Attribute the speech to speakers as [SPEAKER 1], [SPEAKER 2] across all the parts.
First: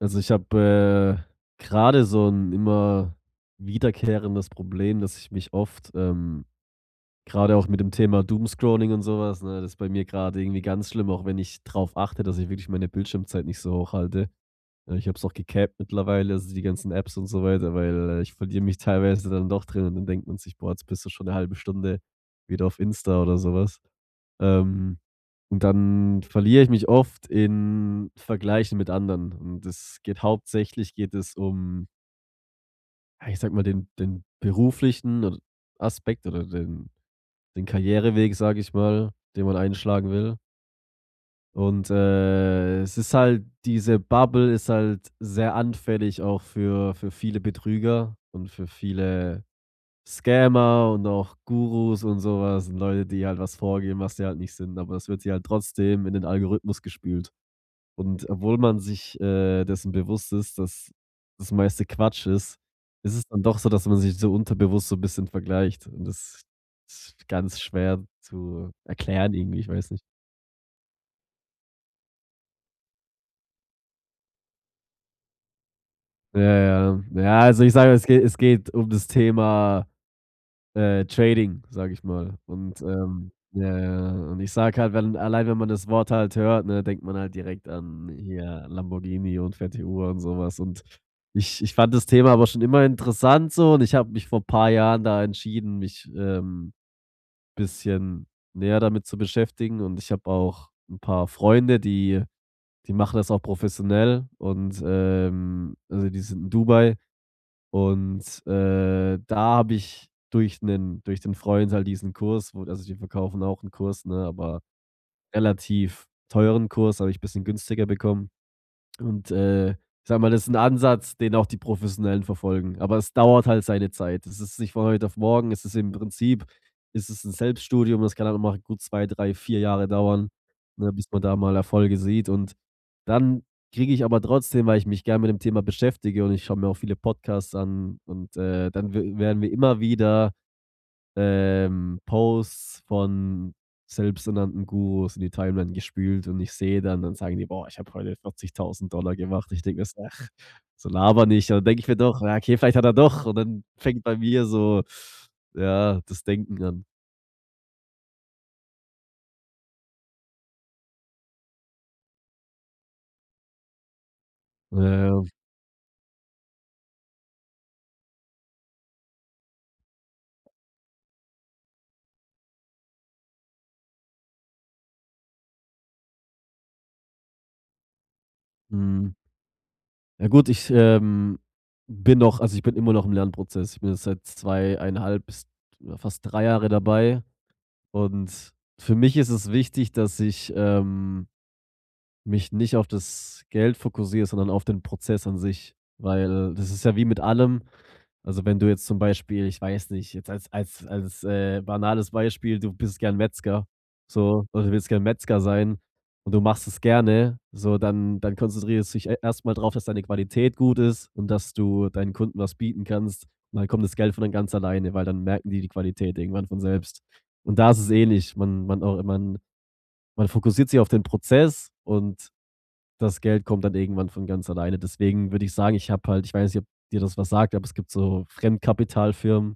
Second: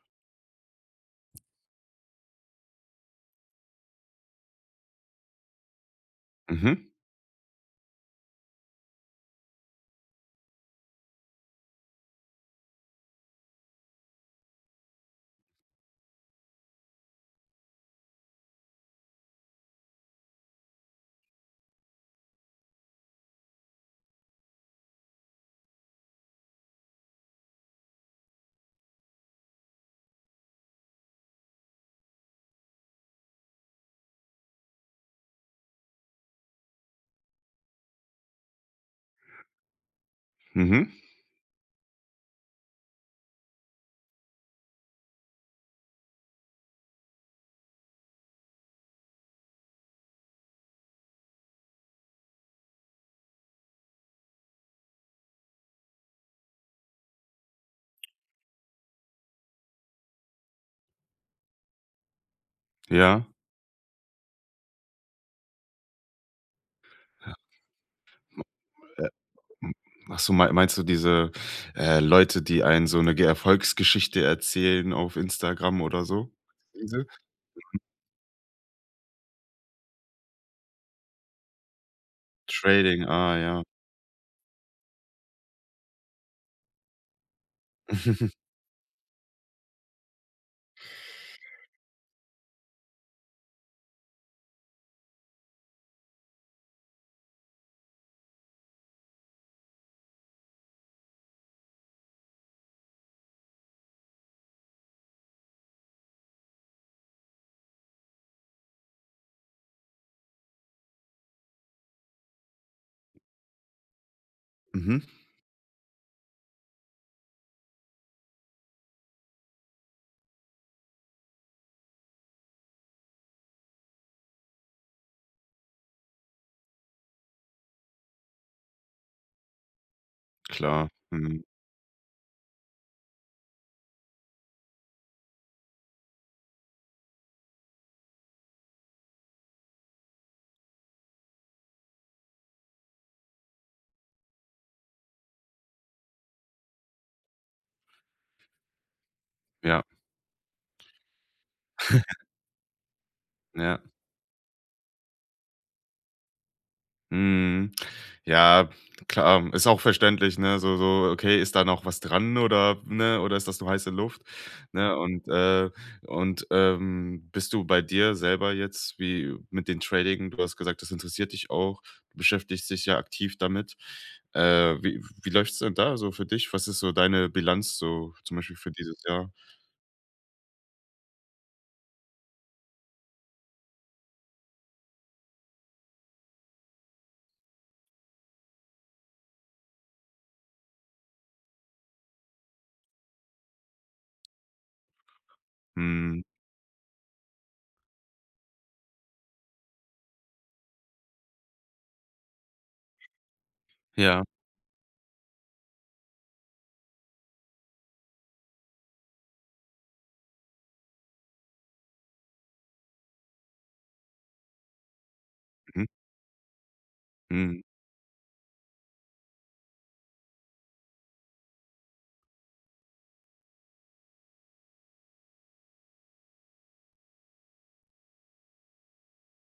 [SPEAKER 1] Also, ich habe, grade so ein immer wiederkehrendes Problem, dass ich mich oft,
[SPEAKER 2] Mhm,
[SPEAKER 1] grade auch mit dem Thema Doomscrolling und sowas, ne, das ist bei mir gerade irgendwie ganz schlimm, auch wenn ich drauf achte, dass ich wirklich meine Bildschirmzeit nicht so hoch halte. Ja, ich habe es auch gecapped mittlerweile, also die ganzen Apps und so weiter, weil, ich verliere mich teilweise dann doch drin und dann denkt man sich: „Boah, jetzt bist du schon eine halbe Stunde wieder auf Insta" oder sowas. Ähm, und dann verliere ich mich oft in Vergleichen mit anderen und es geht hauptsächlich geht es um, ja, ich sage mal, den beruflichen od Aspekt oder den Karriereweg, sage ich mal, den man einschlagen will.
[SPEAKER 2] mhm,
[SPEAKER 1] Und, es ist halt diese Bubble ist halt sehr anfällig auch für viele Betrüger und für viele Scammer und auch Gurus und sowas und Leute, die halt was vorgeben, was sie halt nicht sind, aber das wird sie halt trotzdem in den Algorithmus gespült. Und obwohl man sich, dessen bewusst ist, dass das meiste Quatsch ist, ist es
[SPEAKER 2] ja.
[SPEAKER 1] dann doch so, dass man sich so unterbewusst so ein bisschen vergleicht und das ist ganz schwer zu
[SPEAKER 2] Äh,
[SPEAKER 1] erklären irgendwie, ich
[SPEAKER 2] hm,
[SPEAKER 1] weiß nicht.
[SPEAKER 2] ach so, meinst du diese, Leute, die einen so eine Ge Erfolgsgeschichte erzählen auf Instagram oder so?
[SPEAKER 1] Ja, ja.
[SPEAKER 2] Diese?
[SPEAKER 1] Ja, also ich sage, es geht um das Thema, Trading, sage ich mal. Und,
[SPEAKER 2] Trading, ah ja.
[SPEAKER 1] ja, ja, ja. Und ich sage halt, wenn allein wenn man das Wort halt hört, ne, denkt man halt direkt an hier Lamborghini und fette Uhr und sowas. Und ich fand das Thema aber schon immer interessant so und ich habe mich vor ein paar Jahren da entschieden, mich, bisschen näher damit zu beschäftigen. Und ich habe auch ein paar Freunde, die machen das auch professionell und, also die sind in Dubai und, da habe ich durch den Freund halt diesen Kurs. Wo also, die verkaufen auch einen Kurs, ne, aber
[SPEAKER 2] Mhm,
[SPEAKER 1] relativ teuren Kurs, habe ich ein bisschen günstiger bekommen. Und, ich sage mal, das ist ein Ansatz, den auch die Professionellen verfolgen, aber es dauert halt seine Zeit. Es ist nicht von heute auf morgen. Es ist im Prinzip ist es 'n Selbststudium. Das kann dann noch mal gut 2 3 4 Jahre dauern,
[SPEAKER 2] klar.
[SPEAKER 1] ne, bis man da
[SPEAKER 2] Mhm,
[SPEAKER 1] mal Erfolge sieht. Und dann kriege ich aber trotzdem, weil ich mich gern mit dem Thema beschäftige und ich schaue mir auch viele Podcasts an und, dann we werden wir immer wieder Posts von selbsternannten Gurus in die Timeline gespült und ich sehe dann sagen die: „Boah, ich habe heute 40.000 Dollar gemacht." Ich denke
[SPEAKER 2] ja,
[SPEAKER 1] mir so: „Ach, so laber nicht." Und dann denke ich mir doch: „Ja, okay, vielleicht hat er doch." Und dann
[SPEAKER 2] ja.
[SPEAKER 1] fängt bei mir so, ja, das Denken an.
[SPEAKER 2] Mhm. Ja, klar, ist auch verständlich, ne? So so, okay, ist da noch was dran oder ne, oder ist das nur heiße Luft, ne?
[SPEAKER 1] Ja,
[SPEAKER 2] Und, bist du bei dir selber jetzt wie mit dem Trading, du hast gesagt, das interessiert dich auch, du beschäftigst dich ja aktiv damit. Wie läuft's denn da so für dich? Was ist so deine Bilanz so zum Beispiel für dieses
[SPEAKER 1] mhm.
[SPEAKER 2] Jahr?
[SPEAKER 1] Ja gut, ich, bin noch also, ich bin immer noch im Lernprozess. Ich bin jetzt seit 2,5 bis ja, fast 3 Jahre dabei und für mich ist es wichtig, dass ich, mich nicht auf das Geld fokussiere, sondern auf den Prozess an sich.
[SPEAKER 2] Mhm.
[SPEAKER 1] Weil das ist ja wie mit allem. Also wenn du jetzt zum Beispiel, ich weiß nicht, jetzt als banales Beispiel, du bist gern Metzger,
[SPEAKER 2] Ja.
[SPEAKER 1] so, oder du willst gern Metzger sein und du machst es gerne, so, dann, dann konzentrierst du dich erstmal drauf, dass deine Qualität gut ist und dass du deinen Kunden was bieten kannst. Und dann kommt das Geld von dann ganz alleine, weil dann merken die die
[SPEAKER 2] Mhm.
[SPEAKER 1] Qualität irgendwann von selbst. Und
[SPEAKER 2] Mhm.
[SPEAKER 1] da ist es ähnlich. Man fokussiert sich auf den Prozess und das Geld kommt dann irgendwann von ganz alleine. Deswegen würde ich sagen, ich habe halt ich weiß nicht, ob dir das was sagt, aber es gibt so Fremdkapitalfirmen.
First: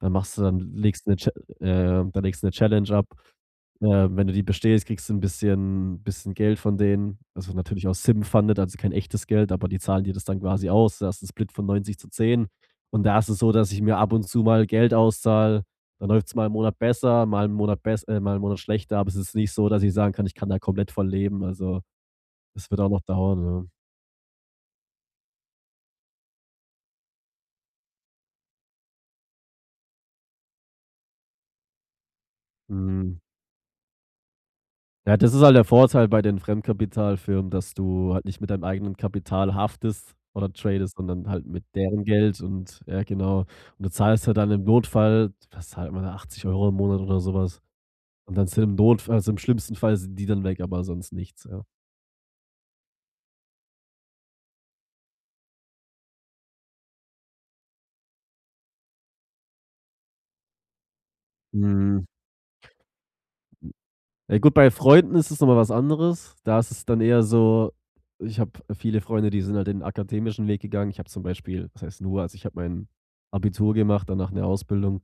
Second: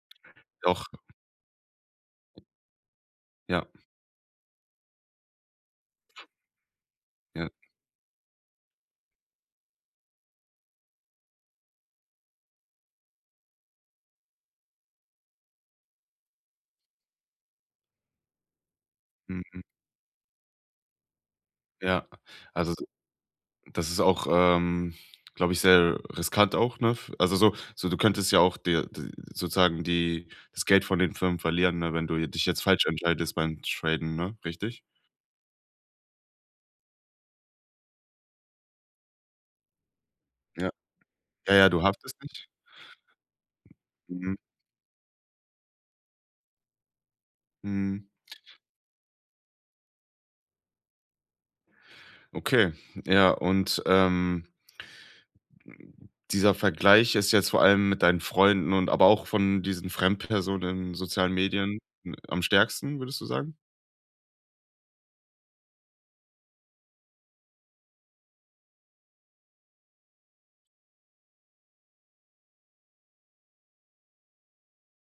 [SPEAKER 1] Dann machst du dann
[SPEAKER 2] Doch,
[SPEAKER 1] legst 'ne Cha da legst du eine Challenge ab.
[SPEAKER 2] ja,
[SPEAKER 1] Wenn du die bestehst, kriegst du ein bisschen Geld von denen.
[SPEAKER 2] ja.
[SPEAKER 1] Also, natürlich auch Sim-funded, also kein echtes Geld, aber die zahlen dir das dann quasi aus. Da hast du 'n Split von 90:10. Und da ist es so, dass ich mir ab und zu mal Geld auszahle. Dann läuft es mal einen Monat besser, mal einen Monat bess mal einen Monat schlechter, aber es ist nicht
[SPEAKER 2] Mhm.
[SPEAKER 1] so, dass ich sagen kann, ich kann da komplett von leben. Also
[SPEAKER 2] Ja.
[SPEAKER 1] es
[SPEAKER 2] Also,
[SPEAKER 1] wird auch noch dauern, ja.
[SPEAKER 2] das ist auch, glaube ich, sehr riskant auch, ne? F Also so so, du könntest ja auch dir d sozusagen die das Geld von den Firmen verlieren, ne, wenn du dich jetzt falsch
[SPEAKER 1] Mhm.
[SPEAKER 2] entscheidest beim Traden, ne, richtig?
[SPEAKER 1] Ja, das ist halt der Vorteil bei den Fremdkapitalfirmen, dass du halt nicht mit deinem eigenen Kapital haftest oder
[SPEAKER 2] Ja.
[SPEAKER 1] tradest, sondern halt
[SPEAKER 2] Ja,
[SPEAKER 1] mit
[SPEAKER 2] ja, du
[SPEAKER 1] deren
[SPEAKER 2] haftest
[SPEAKER 1] Geld
[SPEAKER 2] nicht.
[SPEAKER 1] und ja, genau. Und du zahlst
[SPEAKER 2] Mhm.
[SPEAKER 1] halt dann im Notfall, was zahlt man da, 80 Euro im Monat oder sowas?
[SPEAKER 2] Mhm.
[SPEAKER 1] Und dann sind im Notfall, also im schlimmsten Fall sind die dann weg, aber sonst nichts, ja.
[SPEAKER 2] Okay. Ja, und, dieser Vergleich ist jetzt vor allem mit deinen Freunden und aber auch von diesen Fremdpersonen in sozialen Medien
[SPEAKER 1] Mhm.
[SPEAKER 2] n am stärksten, würdest du sagen?
[SPEAKER 1] Ja, gut, bei Freunden ist es noch mal was anderes. Da ist es dann eher so ich habe viele Freunde, die sind halt den akademischen Weg gegangen. Ich habe zum Beispiel was heißt nur, also ich habe mein Abitur gemacht, danach eine Ausbildung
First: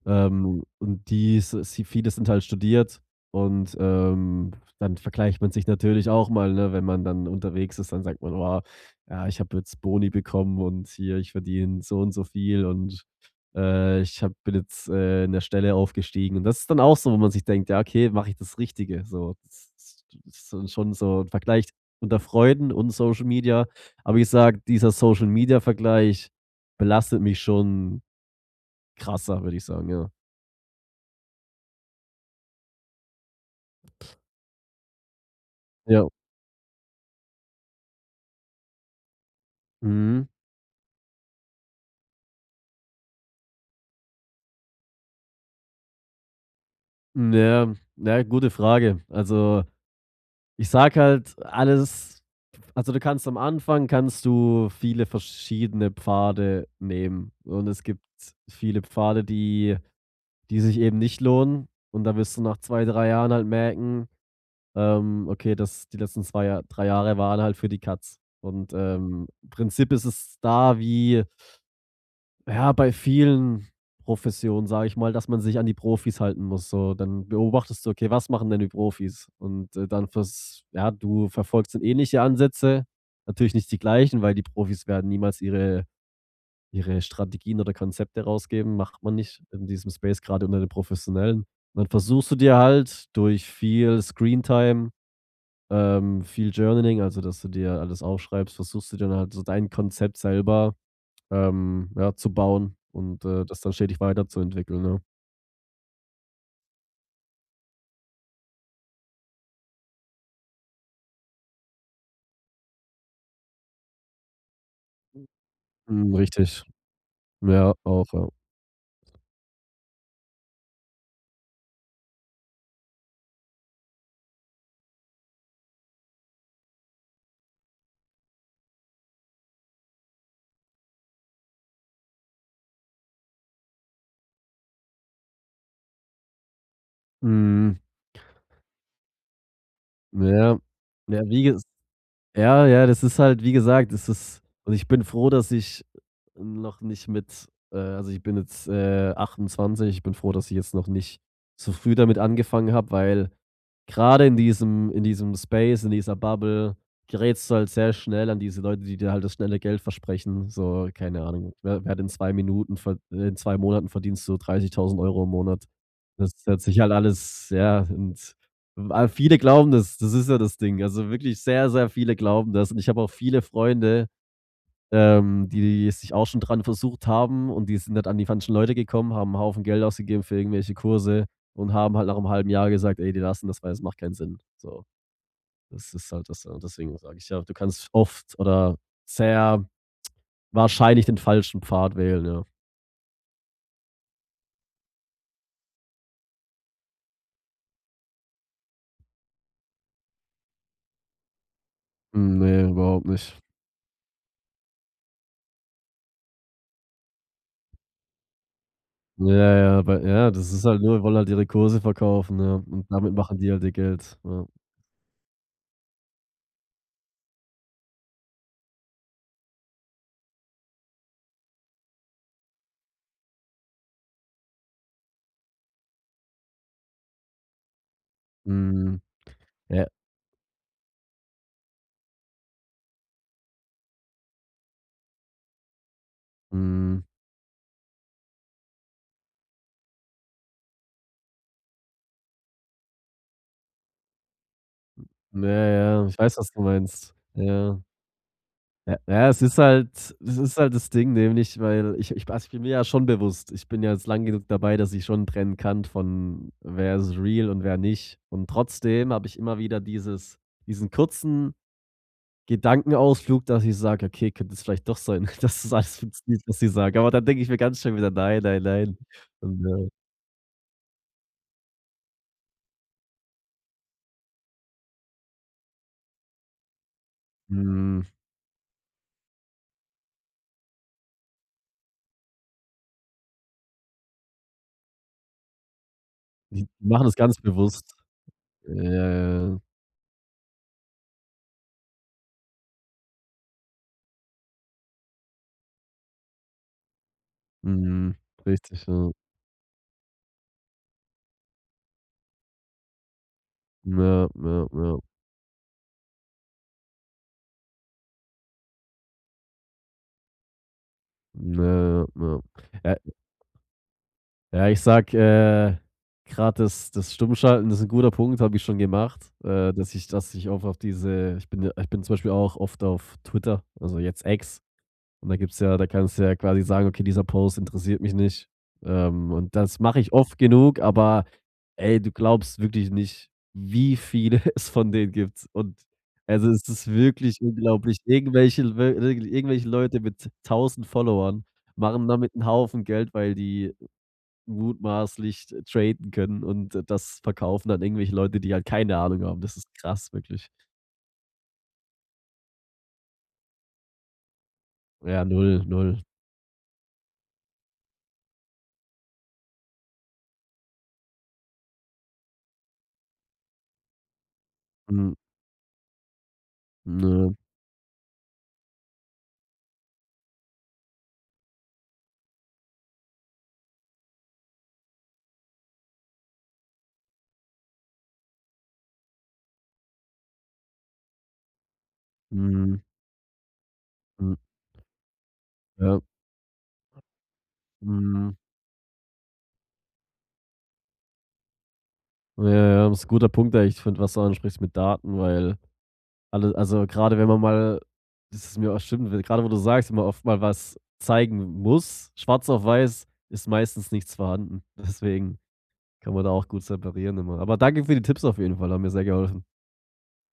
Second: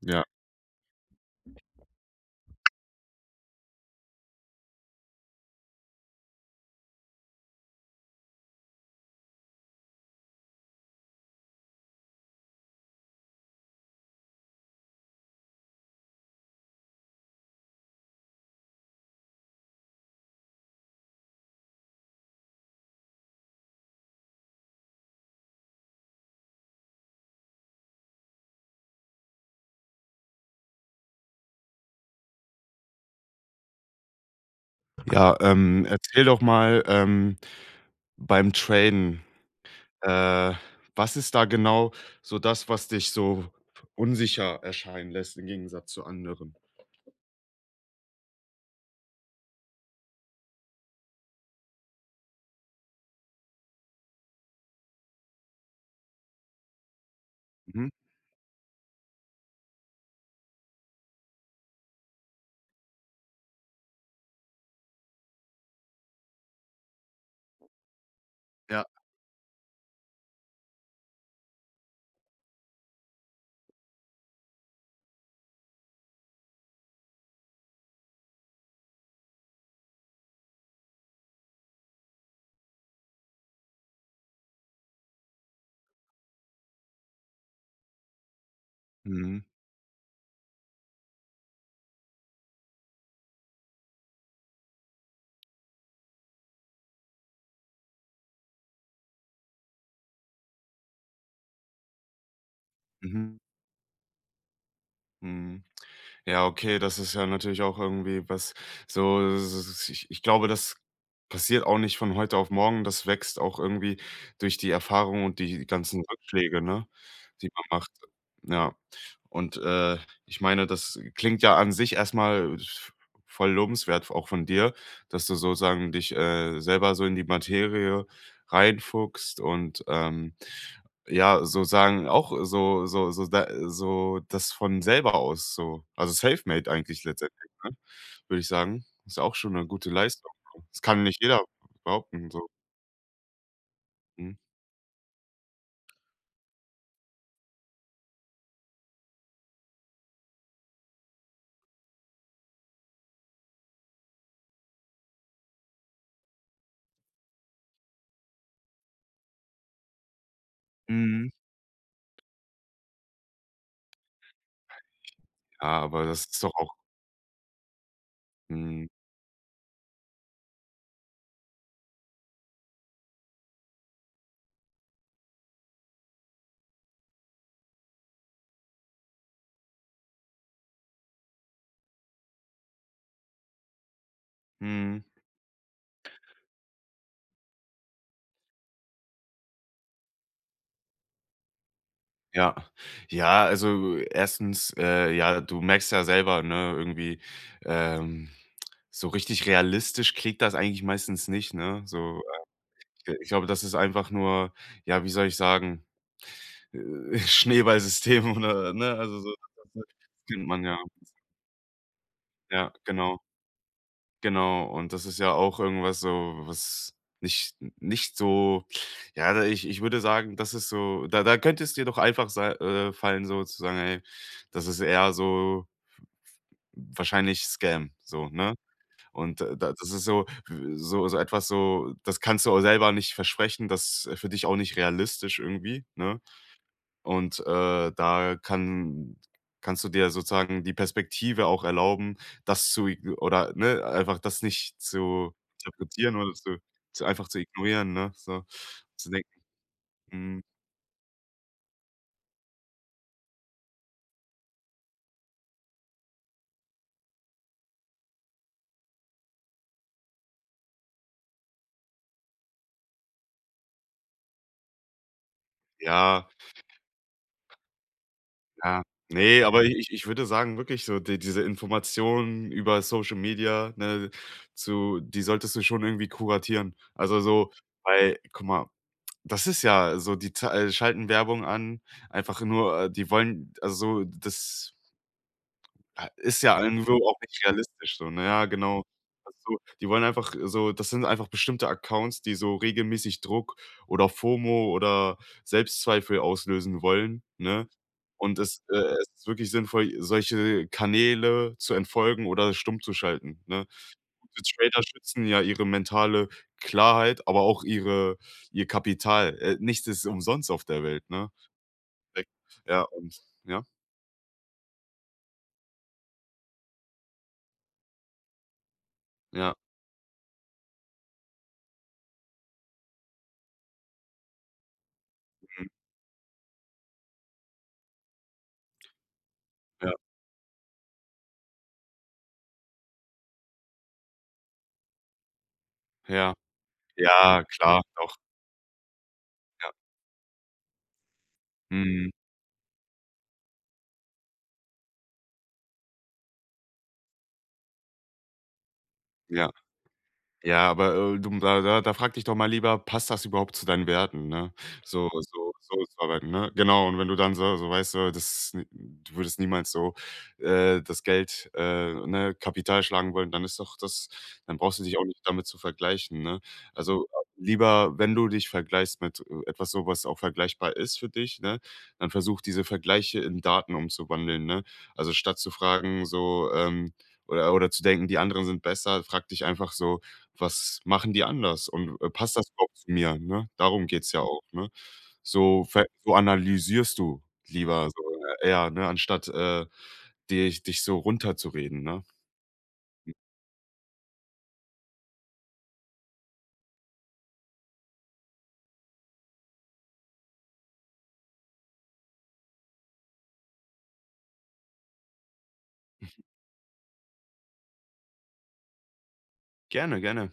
[SPEAKER 2] Ja.
[SPEAKER 1] und die s sie viele sind halt studiert und, dann vergleicht man sich natürlich auch mal, ne? Wenn man dann unterwegs ist, dann sagt man: „Oh ja, ich habe jetzt Boni bekommen und hier, ich verdiene so und so viel und, ich habe bin jetzt, in der Stelle aufgestiegen." Und das ist dann auch so, wo man sich denkt: „Ja, okay, mache ich das Richtige?" So, das ist dann schon so 'n Vergleich unter Freuden und Social Media. Aber ich sage, dieser Social Media Vergleich belastet mich schon krasser, würde ich sagen, ja.
[SPEAKER 2] Ja,
[SPEAKER 1] Ja.
[SPEAKER 2] erzähl doch mal, beim Traden.
[SPEAKER 1] Mhm.
[SPEAKER 2] Äh, was ist da genau so das, was dich so unsicher erscheinen lässt im Gegensatz zu anderen?
[SPEAKER 1] Ja, ja, gute Frage. Also, ich sage halt, alles also, du kannst am Anfang kannst du viele verschiedene Pfade nehmen und es
[SPEAKER 2] Mhm.
[SPEAKER 1] gibt viele Pfade, die sich eben nicht lohnen und da wirst du nach 2 3 Jahren halt merken, okay, das die letzten 2 Jahr 3 Jahre waren halt für die Katz und,
[SPEAKER 2] Ja.
[SPEAKER 1] im Prinzip ist es da wie ja, bei vielen Professionen, sage ich mal, dass man sich an die Profis halten muss. So, dann beobachtest du, okay, was machen denn die Profis? Und dann ja, du verfolgst dann ähnliche Ansätze, natürlich nicht die gleichen, weil die Profis werden niemals ihre, ihre Strategien oder Konzepte rausgeben, macht man
[SPEAKER 2] Mhm.
[SPEAKER 1] nicht in diesem Space, gerade unter den Professionellen. Und dann versuchst du dir halt durch viel Screentime, viel Journaling, also dass du dir alles aufschreibst, versuchst du dann halt so dein Konzept selber ja, zu bauen und,
[SPEAKER 2] Mhm.
[SPEAKER 1] das dann stetig weiterzuentwickeln, ne?
[SPEAKER 2] Mhm. Ja, okay, das ist ja natürlich auch irgendwie was so, s s ich glaube, das passiert auch nicht von heute auf morgen. Das wächst auch irgendwie durch die Erfahrung und die ganzen
[SPEAKER 1] Mhm,
[SPEAKER 2] Rückschläge,
[SPEAKER 1] richtig.
[SPEAKER 2] ne, die
[SPEAKER 1] Ja,
[SPEAKER 2] man macht.
[SPEAKER 1] auch, ja.
[SPEAKER 2] Ja, und, ich meine, das klingt ja an sich erstmal mal voll lobenswert auch von dir, dass du sozusagen dich, selber so in die Materie reinfuchst und, ja, so sagen auch so so so da so das von selber aus so. Also, self-made eigentlich letztendlich, ne,
[SPEAKER 1] Mhm,
[SPEAKER 2] würde ich sagen. Ist auch schon 'ne gute Leistung.
[SPEAKER 1] ja.
[SPEAKER 2] Das kann nicht
[SPEAKER 1] Ja, wie
[SPEAKER 2] jeder
[SPEAKER 1] ges
[SPEAKER 2] behaupten so.
[SPEAKER 1] ja, ja, das ist halt, wie gesagt, es
[SPEAKER 2] Mhm.
[SPEAKER 1] ist und ich bin froh, dass ich noch nicht mit also, ich bin jetzt, 28, ich bin froh, dass ich jetzt noch nicht so früh damit angefangen habe, weil gerade in diesem Space, in dieser Bubble gerätst du halt sehr schnell an diese Leute, die dir halt das schnelle Geld versprechen. So, keine
[SPEAKER 2] Mhm.
[SPEAKER 1] Ahnung, wer wer hat in 2 Minuten verd in 2 Monaten verdienst du 30.000 Euro im Monat.
[SPEAKER 2] Ja, aber das
[SPEAKER 1] Das
[SPEAKER 2] ist doch
[SPEAKER 1] hört
[SPEAKER 2] auch
[SPEAKER 1] sich halt alles ja, und
[SPEAKER 2] mhm,
[SPEAKER 1] ah, viele glauben das, das ist ja das Ding. Also, wirklich sehr, sehr viele glauben das und ich habe auch viele Freunde, die sich auch schon dran versucht haben und die sind halt an die falschen Leute gekommen, haben 'n Haufen Geld ausgegeben für irgendwelche Kurse und haben halt nach einem halben Jahr gesagt: „Ey, die lassen das, weil es macht keinen Sinn." So,
[SPEAKER 2] mhm.
[SPEAKER 1] das ist halt das und deswegen sage ich ja, du kannst oft oder sehr wahrscheinlich den falschen Pfad wählen, ja.
[SPEAKER 2] Ja. Ja, also, erstens, ja, du merkst ja selber, ne, irgendwie, ähm, so richtig realistisch klingt das eigentlich meistens nicht, ne? So,
[SPEAKER 1] Hm, ne, überhaupt
[SPEAKER 2] ich
[SPEAKER 1] nicht.
[SPEAKER 2] glaube, das ist einfach nur, ja, wie soll ich sagen. Äh, Schneeballsystem oder ne, also so,
[SPEAKER 1] Ja, ja,
[SPEAKER 2] das
[SPEAKER 1] aber ja,
[SPEAKER 2] kennt
[SPEAKER 1] das
[SPEAKER 2] man
[SPEAKER 1] ist
[SPEAKER 2] ja.
[SPEAKER 1] halt nur die wollen halt ihre Kurse verkaufen, ja,
[SPEAKER 2] Ja,
[SPEAKER 1] und damit
[SPEAKER 2] genau,
[SPEAKER 1] machen die halt ihr Geld, ja.
[SPEAKER 2] genau. Und das ist ja auch irgendwas so, was nicht nicht so, ja, da ich würde sagen, das ist so, da da könnte es dir doch einfach sei fallen, so zu sagen: „Ey, das ist eher so wahrscheinlich Scam“, so, ne?
[SPEAKER 1] Mhm.
[SPEAKER 2] Und da,
[SPEAKER 1] Ja,
[SPEAKER 2] das ist so w so so etwas so, das kannst du auch selber nicht versprechen, das ist für dich auch nicht realistisch irgendwie, ne?
[SPEAKER 1] mhm.
[SPEAKER 2] Und, da kannst du dir sozusagen die Perspektive auch erlauben, das zu igno oder, ne, einfach das nicht zu
[SPEAKER 1] Ja, ja,
[SPEAKER 2] interpretieren
[SPEAKER 1] ich
[SPEAKER 2] oder
[SPEAKER 1] weiß, was du
[SPEAKER 2] zu
[SPEAKER 1] meinst.
[SPEAKER 2] einfach zu
[SPEAKER 1] Ja.
[SPEAKER 2] ignorieren, ne, so.
[SPEAKER 1] Ja,
[SPEAKER 2] Zu
[SPEAKER 1] ja,
[SPEAKER 2] denken:
[SPEAKER 1] es
[SPEAKER 2] „Hm,
[SPEAKER 1] ist halt das Ding, nämlich, weil ich also, ich bin mir ja schon bewusst ich bin ja jetzt lang genug dabei, dass ich schon trennen kann von wer ist real und wer nicht. Und trotzdem habe ich immer wieder dieses diesen kurzen Gedankenausflug, dass ich sage: „Okay, könnte es vielleicht doch sein, dass das alles
[SPEAKER 2] ja,
[SPEAKER 1] funktioniert, was sie sagen." Aber dann denke ich mir ganz schnell wieder: „Nein, nein,
[SPEAKER 2] ja.“
[SPEAKER 1] nein."
[SPEAKER 2] Nee,
[SPEAKER 1] Und,
[SPEAKER 2] aber ich ich ich würde sagen, wirklich so diese Informationen über Social Media, ne, zu die solltest du schon irgendwie kuratieren. Also, so,
[SPEAKER 1] mhm,
[SPEAKER 2] weil guck mal, das ist ja so, die zei schalten Werbung an, einfach nur, die wollen, also so das, ah, ist ja
[SPEAKER 1] die
[SPEAKER 2] irgendwo
[SPEAKER 1] machen das
[SPEAKER 2] auch
[SPEAKER 1] ganz
[SPEAKER 2] nicht
[SPEAKER 1] bewusst.
[SPEAKER 2] realistisch so, ne? Ja,
[SPEAKER 1] Ja,
[SPEAKER 2] genau. Also,
[SPEAKER 1] ja, ja.
[SPEAKER 2] so, die wollen einfach so, das sind einfach bestimmte Accounts, die so regelmäßig Druck oder FOMO oder Selbstzweifel auslösen wollen, ne?
[SPEAKER 1] Mhm.
[SPEAKER 2] Und
[SPEAKER 1] Richtig,
[SPEAKER 2] es
[SPEAKER 1] ja.
[SPEAKER 2] ist wirklich sinnvoll, solche Kanäle zu entfolgen oder stumm zu schalten, ne?
[SPEAKER 1] Ja,
[SPEAKER 2] Gute
[SPEAKER 1] ja,
[SPEAKER 2] Trader
[SPEAKER 1] ja.
[SPEAKER 2] schützen ja ihre mentale Klarheit, aber auch ihr Kapital. Nichts ist umsonst auf der Welt, ne?
[SPEAKER 1] Ja, ja, ja.
[SPEAKER 2] Ja,
[SPEAKER 1] Äh,
[SPEAKER 2] und ja,
[SPEAKER 1] ja, ich sag grad das Stummschalten ist 'n guter Punkt, habe ich schon gemacht,
[SPEAKER 2] ja,
[SPEAKER 1] dass ich auch auf diese ich bin ja ich bin zum Beispiel auch oft auf Twitter, also jetzt X. Und da gibt's
[SPEAKER 2] mhm,
[SPEAKER 1] ja da kannst du ja quasi sagen: „Okay, dieser Post interessiert mich nicht." Und das
[SPEAKER 2] ja,
[SPEAKER 1] mache ich oft genug, aber ey, du glaubst wirklich nicht, wie viele es von denen gibt. Und
[SPEAKER 2] ja.
[SPEAKER 1] also, es ist wirklich
[SPEAKER 2] Ja, klar,
[SPEAKER 1] unglaublich.
[SPEAKER 2] doch.
[SPEAKER 1] Irgendwelche we irgendwelche
[SPEAKER 2] Ja.
[SPEAKER 1] Leute mit 1.000 Followern machen
[SPEAKER 2] Mhm.
[SPEAKER 1] damit einen Haufen Geld, weil die mutmaßlich traden können und das verkaufen dann irgendwelche Leute, die halt keine Ahnung haben.
[SPEAKER 2] Ja.
[SPEAKER 1] Das ist krass, wirklich.
[SPEAKER 2] Ja, aber, du, da da da frag dich doch mal lieber: „Passt das überhaupt zu deinen Werten“, ne? So
[SPEAKER 1] Ja,
[SPEAKER 2] so
[SPEAKER 1] null
[SPEAKER 2] so zu
[SPEAKER 1] null
[SPEAKER 2] arbeiten, ne? Genau, und wenn du dann so so, weißt du, das n du würdest niemals so, das Geld, ne, Kapital schlagen wollen, dann ist doch das, dann brauchst du dich auch
[SPEAKER 1] mhm,
[SPEAKER 2] nicht damit zu vergleichen, ne? Also,
[SPEAKER 1] ne,
[SPEAKER 2] lieber, wenn du dich vergleichst mit, etwas so, was auch vergleichbar ist für dich, ne, dann versuch diese Vergleiche in Daten umzuwandeln, ne? Also, statt zu fragen so, oder zu denken, die anderen sind besser, frag dich einfach so: Was machen die anders und, passt das überhaupt
[SPEAKER 1] mhm,
[SPEAKER 2] zu mir, ne? Darum geht's ja
[SPEAKER 1] mhm,
[SPEAKER 2] auch, ne? So ver
[SPEAKER 1] ja,
[SPEAKER 2] so analysierst du lieber so,
[SPEAKER 1] mhm.
[SPEAKER 2] eher, ne, anstatt, dich so runterzureden, ne?
[SPEAKER 1] Ja, ja, ja, das ist 'n guter Punkt eigentlich. Ich finde, was du ansprichst mit Daten, weil alle also, gerade wenn man mal das ist mir auch stimmt, w grade wo du sagst, wenn man oft mal was zeigen muss, schwarz auf weiß, ist meistens nichts vorhanden. Deswegen kann man da auch gut separieren immer. Aber danke für die Tipps auf jeden Fall, haben mir sehr geholfen.
[SPEAKER 2] Gerne, gerne.